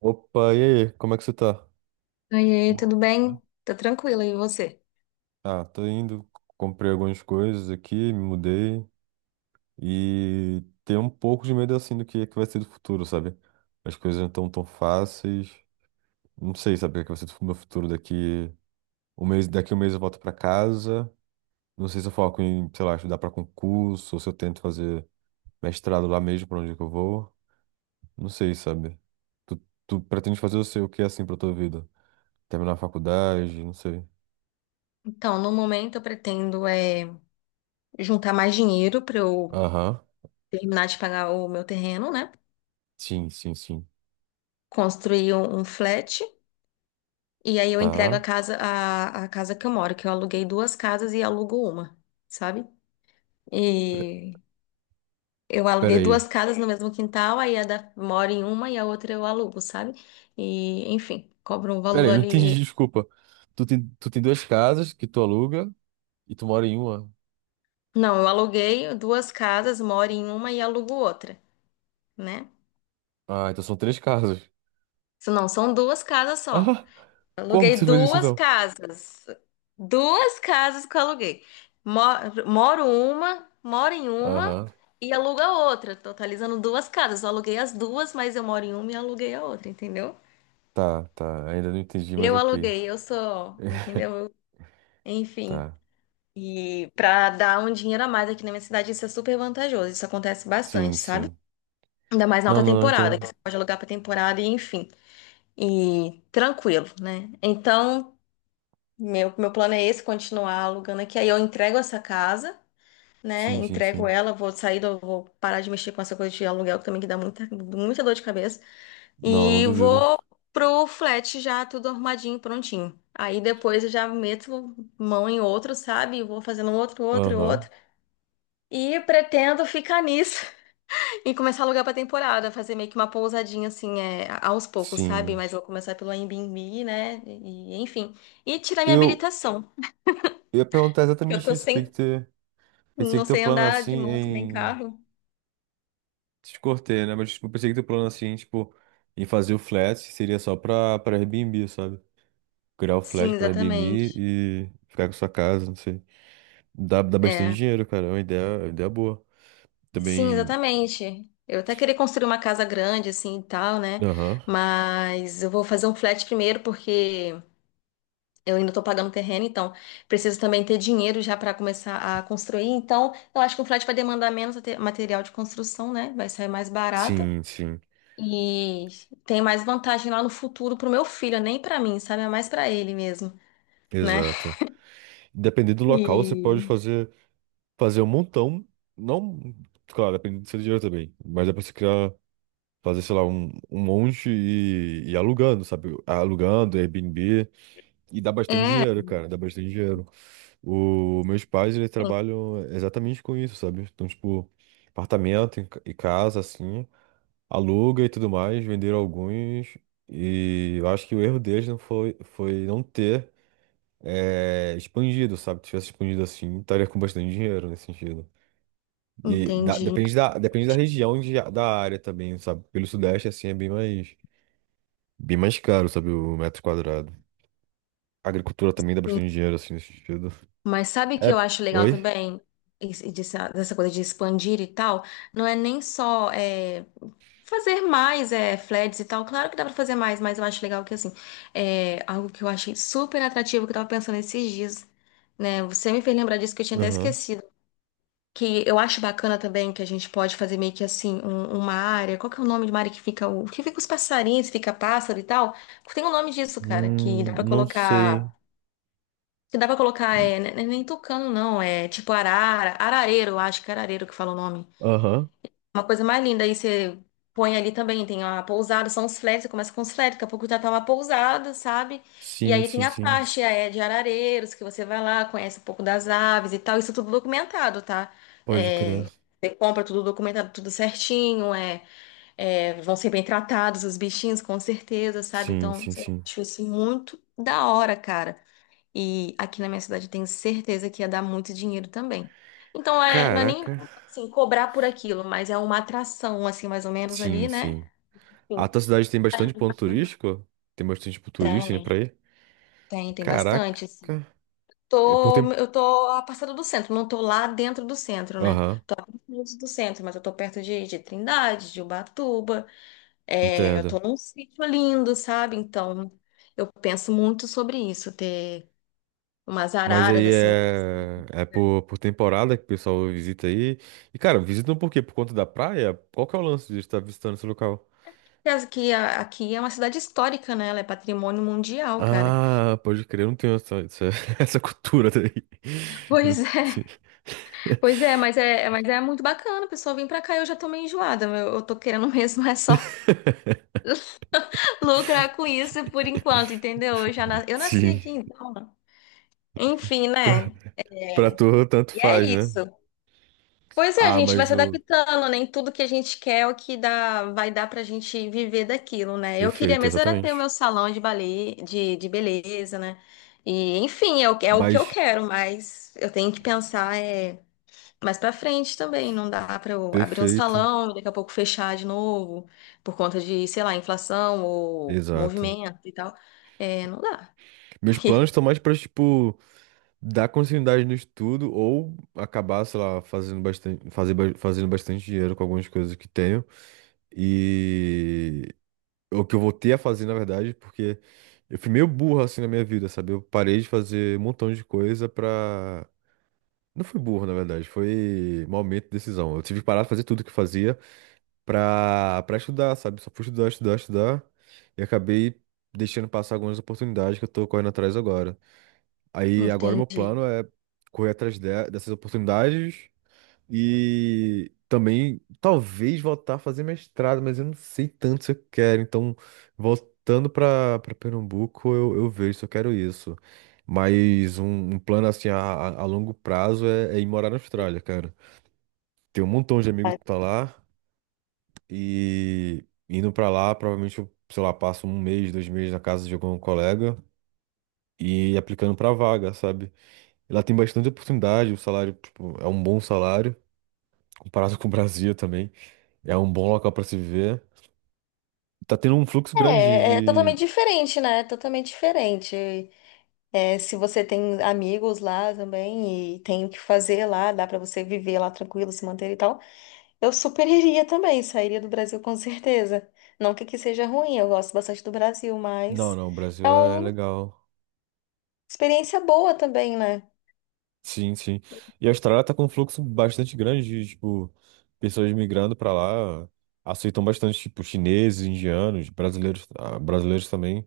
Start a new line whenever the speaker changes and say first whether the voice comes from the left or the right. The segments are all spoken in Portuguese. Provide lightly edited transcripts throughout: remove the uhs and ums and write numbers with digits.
right: Opa, e aí? Como é que você tá?
left: Oiê,
right: Boa
left: tudo
right: noite, né?
left: bem? Tá tranquila, e você?
right: Ah, tô indo, comprei algumas coisas aqui, me mudei e tenho um pouco de medo assim do que vai ser do futuro, sabe? As coisas não estão tão fáceis. Não sei, sabe, o que é que vai ser do meu futuro daqui um mês eu volto pra casa. Não sei se eu foco em, sei lá, estudar pra concurso ou se eu tento fazer mestrado lá mesmo pra onde que eu vou. Não sei, sabe? Tu, tu pretende fazer o seu o que é, assim pra tua vida? Terminar a faculdade, não sei.
left: Então, no momento eu pretendo juntar mais dinheiro para eu
right: Aham.
left: terminar de pagar o meu terreno, né?
right: Sim, sim, sim.
left: Construir um flat e aí eu entrego a
right: Tá.
left: casa a casa que eu moro, que eu aluguei duas casas e alugo uma, sabe? E eu
right: Pera
left: aluguei
right: aí.
left: duas casas no mesmo quintal, aí a da moro em uma e a outra eu alugo, sabe? E enfim, cobro um
right: Pera
left: valor
right: aí, não entendi,
left: ali.
right: desculpa. Tu tem duas casas que tu aluga e tu mora em uma.
left: Não, eu aluguei duas casas, moro em uma e alugo outra, né?
right: Ah, então são três casas.
left: Isso não, são duas casas só.
right: Ah, como que
left: Aluguei
right: você fez isso
left: duas
right: então?
left: casas. Duas casas que eu aluguei. Moro em uma
right: Aham.
left: e alugo a outra, totalizando duas casas. Eu aluguei as duas, mas eu moro em uma e aluguei a outra, entendeu?
right: Tá, tá. Ainda não entendi, mas
left: Eu
right: ok.
left: aluguei, eu sou, entendeu? Eu- Enfim.
right: Tá.
left: E pra dar um dinheiro a mais aqui na minha cidade, isso é super vantajoso. Isso acontece
right: Sim,
left: bastante, sabe?
right: sim.
left: Ainda mais na
right: Não,
left: alta
right: não, não
left: temporada, que
right: entendo.
left: você pode alugar pra temporada e enfim. E tranquilo, né? Então. Meu plano é esse, continuar alugando aqui. Aí eu entrego essa casa, né?
right: Sim, sim,
left: Entrego
right: sim.
left: ela, vou sair, do- vou parar de mexer com essa coisa de aluguel que também que dá muita dor de cabeça.
right: Não, não
left: E
right: duvido.
left: vou pro flat já, tudo arrumadinho, prontinho. Aí depois eu já meto mão em outro, sabe? Vou fazendo um outro.
right: Aham.
left: E pretendo ficar nisso e começar a alugar pra temporada, fazer meio que uma pousadinha assim, aos poucos, sabe?
right: Sim.
left: Mas vou começar pelo Airbnb, né? E, enfim. E tirar minha
right: Eu,
left: habilitação.
right: eu ia perguntar
left: Eu
right: exatamente
left: tô
right: isso.
left: sem.
right: Te, pensei
left: Não
right: que teu
left: sei
right: plano
left: andar de moto nem
right: assim.
left: carro.
right: Te cortei, né? Mas tipo, eu pensei que teu plano assim, tipo, em fazer o flat seria só pra Airbnb, sabe? Criar o flat
left: Sim,
right: pra Airbnb
left: exatamente.
right: e ficar com sua casa, não sei. Dá bastante
left: É.
right: dinheiro, cara. É uma ideia boa.
left: Sim,
right: Também.
left: exatamente. Eu até queria construir uma casa grande, assim, e tal, né?
right: Aham.
left: Mas eu vou fazer um flat primeiro, porque eu ainda tô pagando terreno, então preciso também ter dinheiro já para começar a construir. Então, eu acho que um flat vai demandar menos ate- material de construção, né? Vai sair mais barato.
right: Sim, sim.
left: E tem mais vantagem lá no futuro pro meu filho, nem pra mim, sabe? É mais pra ele mesmo, né?
right: Exato. Dependendo do local, você pode
left: E
right: fazer um montão. Não. Claro, dependendo do seu dinheiro também. Mas dá pra você criar. Fazer, sei lá, um monte e alugando, sabe? Alugando, Airbnb. E dá bastante
left: é,
right: dinheiro, cara. Dá bastante dinheiro. O, meus pais, eles trabalham exatamente com isso, sabe? Então, tipo, apartamento e casa, assim, aluga e tudo mais, venderam alguns. E eu acho que o erro deles foi não ter expandido, sabe? Se tivesse expandido assim, estaria com bastante dinheiro nesse sentido. E da-
left: entendi.
right: depende da, depende da região da área também, sabe? Pelo Sudeste, assim, é bem mais caro, sabe? O metro quadrado. A agricultura também dá bastante dinheiro, assim, nesse sentido.
left: Mas sabe que
right: É,
left: eu acho legal
right: oi?
left: também esse- dessa coisa de expandir e tal? Não é nem só fazer mais flats e tal. Claro que dá pra fazer mais, mas eu acho legal que assim, é algo que eu achei super atrativo que eu tava pensando esses dias, né? Você me fez lembrar disso que eu tinha até
right: Aham.
left: esquecido. Que eu acho bacana também que a gente pode fazer meio que assim, um- uma área. Qual que é o nome de uma área que fica o que fica os passarinhos, fica pássaro e tal? Tem um nome disso, cara, que dá pra
right: Não
left: colocar.
right: sei.
left: Que dá pra colocar, é, ne- nem tucano, não. É tipo arara, arareiro, eu acho que é arareiro que fala o nome.
right: Aham.
left: Uma coisa mais linda, aí você põe ali também, tem a pousada, são os flags, você começa com os flags, daqui a pouco já tá uma pousada, sabe? E
right: Sim,
left: aí tem
right: sim,
left: a
right: sim.
left: faixa de arareiros, que você vai lá, conhece um pouco das aves e tal, isso tudo documentado, tá?
right: Pode crer.
left: É, você compra tudo documentado, tudo certinho, vão ser bem tratados os bichinhos, com certeza, sabe?
right: Sim,
left: Então,
right: sim,
left: eu
right: sim.
left: acho isso muito da hora, cara. E aqui na minha cidade eu tenho certeza que ia dar muito dinheiro também. Então é, não é nem
right: Caraca.
left: assim, cobrar por aquilo, mas é uma atração, assim, mais ou menos
right: Sim,
left: ali, né?
right: sim. A
left: Enfim,
right: tua cidade tem bastante ponto turístico? Tem bastante, tipo, turista indo pra
left: tem,
right: aí?
left: tem
right: Caraca.
left: bastante, assim.
right: É por tempo.
left: Tô, eu tô a passada do centro, não tô lá dentro do centro, né?
right: Aham,
left: Longe do centro, mas eu tô perto de Trindade, de Ubatuba. É, eu tô
right: entendo.
left: num sítio lindo, sabe? Então, eu penso muito sobre isso, ter umas
right: Mas
left: araras,
right: aí
left: assim.
right: é por temporada que o pessoal visita aí. E, cara, visitam por quê? Por conta da praia? Qual que é o lance de estar visitando esse local?
left: Aliás, aqui, aqui é uma cidade histórica, né? Ela é patrimônio mundial, cara.
right: Ah, pode crer, eu não tenho essa cultura daí. Eu não
left: Pois é,
right: sei.
left: pois é, mas é, mas é muito bacana, pessoal. Vem pra cá, eu já tô meio enjoada, meu. Eu tô querendo mesmo é só lucrar com isso por enquanto, entendeu? Eu já na- eu nasci
right: Sim,
left: aqui, então. Enfim,
right: pra,
left: né?
right: pra
left: É.
right: tu tanto
left: E é
right: faz, né?
left: isso. Pois é, a
right: Ah,
left: gente vai
right: mas
left: se
right: o.
left: adaptando, nem tudo que a gente quer é o que dá, vai dar pra gente viver daquilo, né? Eu queria
right: Perfeito,
left: mesmo era ter o meu
right: exatamente.
left: salão de balé, de beleza, né? E, enfim, é é o que eu
right: Mas
left: quero, mas eu tenho que pensar mais pra frente também. Não dá pra eu abrir um
right: perfeito,
left: salão e daqui a pouco fechar de novo por conta de, sei lá, inflação ou
right: exato.
left: movimento e tal. É, não dá.
right: Meus planos estão mais pra, tipo, dar continuidade no estudo ou acabar, sei lá, fazendo bastante, fazendo bastante dinheiro com algumas coisas que tenho. E o que eu voltei a fazer, na verdade, porque eu fui meio burro assim na minha vida, sabe? Eu parei de fazer um montão de coisa pra. Não fui burro, na verdade, foi mau aumento de decisão. Eu tive que parar de fazer tudo que eu fazia pra estudar, sabe? Só fui estudar, estudar, estudar. E acabei deixando passar algumas oportunidades que eu tô correndo atrás agora. Aí agora meu plano
left: Entendi.
right: é correr atrás dessas oportunidades e também talvez voltar a fazer mestrado, mas eu não sei tanto se eu quero. Então, voltando para Pernambuco, eu vejo se eu quero isso. Mas um plano assim a longo prazo é ir morar na Austrália, cara. Tem um montão de amigos que tá lá. E indo pra lá, provavelmente eu, sei lá, passo um mês, dois meses na casa de algum colega e aplicando pra vaga, sabe? Ela tem bastante oportunidade, o salário, tipo, é um bom salário, comparado com o Brasil também. É um bom local pra se viver. Tá tendo um fluxo grande
left: É, é
right: de.
left: totalmente diferente, né? Totalmente diferente. É, se você tem amigos lá também e tem o que fazer lá, dá pra você viver lá tranquilo, se manter e tal, eu super iria também, sairia do Brasil com certeza. Não que aqui seja ruim, eu gosto bastante do Brasil,
right: Não,
left: mas
right: não, o
left: é
right: Brasil é
left: uma
right: legal.
left: experiência boa também, né?
right: Sim, sim. E a Austrália tá com um fluxo bastante grande de, tipo, pessoas migrando pra lá. Aceitam bastante, tipo, chineses, indianos, brasileiros, ah, brasileiros também.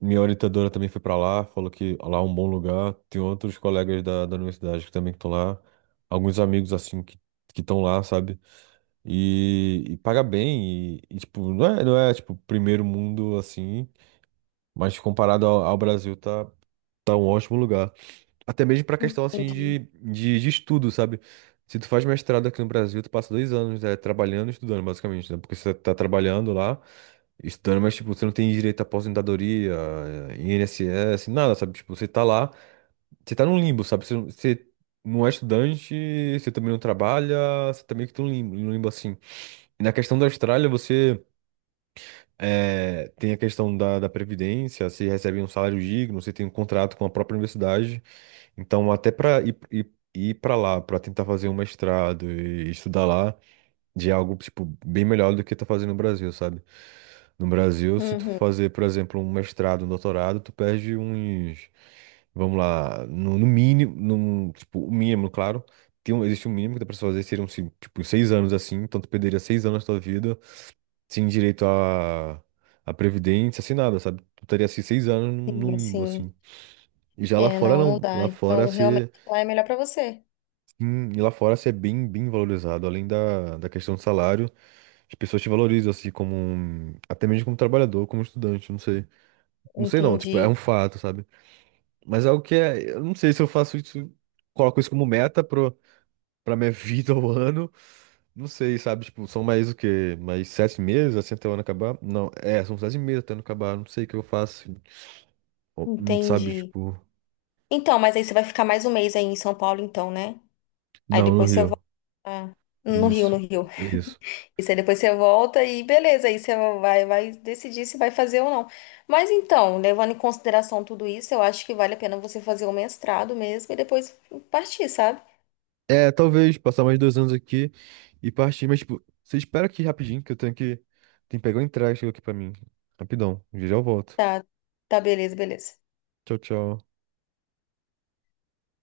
right: Minha orientadora também foi para lá, falou que lá é um bom lugar. Tem outros colegas da universidade que também estão lá. Alguns amigos, assim, que estão lá, sabe? E paga bem. E, tipo, não é, tipo, primeiro mundo, assim. Mas comparado ao Brasil, tá, tá um ótimo lugar. Até mesmo pra questão, assim, de,
left: Entendi.
right: de, de estudo, sabe? Se tu faz mestrado aqui no Brasil, tu passa dois anos, né, trabalhando e estudando, basicamente, né? Porque você tá trabalhando lá. Estudando, mas, tipo, você não tem direito à aposentadoria, INSS, nada, sabe? Tipo, você tá lá, você tá num limbo, sabe? Você não é estudante, você também não trabalha, você tá meio que num limbo assim. E na questão da Austrália, você tem a questão da Previdência, você recebe um salário digno, você tem um contrato com a própria universidade. Então, até pra ir pra lá, pra tentar fazer um mestrado e estudar lá, de algo, tipo, bem melhor do que tá fazendo no Brasil, sabe? No Brasil, se tu
left: Uhum,
right: fazer, por exemplo, um mestrado, um doutorado, tu perde uns, vamos lá, no mínimo, no, tipo, o mínimo, claro, existe um mínimo que dá pra se fazer, seriam, se- tipo, seis anos assim, então tu perderia seis anos da tua vida sem direito a previdência, sem nada, sabe? Tu teria assim, seis anos num
left: sim,
right: limbo, assim.
left: sim.
right: E já lá
left: É,
right: fora
left: não, não
right: não,
left: dá.
right: lá fora
left: Então, realmente
right: você,
left: lá é melhor pra você.
right: sim, e lá fora você é bem valorizado, além da questão do salário, as pessoas te valorizam, assim, como um. Até mesmo como trabalhador, como estudante, não sei. Não sei não, tipo, é
left: Entendi,
right: um fato, sabe? Mas é o que é. Eu não sei se eu faço isso. Coloco isso como meta pro, pra minha vida ou ano. Não sei, sabe? Tipo, são mais o quê? Mais sete meses, assim, até o ano acabar? Não, é, são sete meses até o ano acabar. Não sei o que eu faço. Ou, sabe,
left: entendi.
right: tipo.
left: Então, mas aí você vai ficar mais 1 mês aí em São Paulo, então, né? Aí
right: Não, no
left: depois você
right: Rio.
left: volta no Rio,
right: Isso,
left: no Rio.
right: isso.
left: Isso, aí depois você volta e beleza, aí você vai, vai decidir se vai fazer ou não. Mas então, levando em consideração tudo isso, eu acho que vale a pena você fazer o mestrado mesmo e depois partir, sabe?
right: É, talvez passar mais dois anos aqui e partir. Mas, tipo, você espera aqui rapidinho, que eu tenho que. Tem que pegar o entrega que chegou aqui pra mim. Rapidão. Já já eu volto.
left: Tá, tá, beleza, beleza.
right: Tchau, tchau.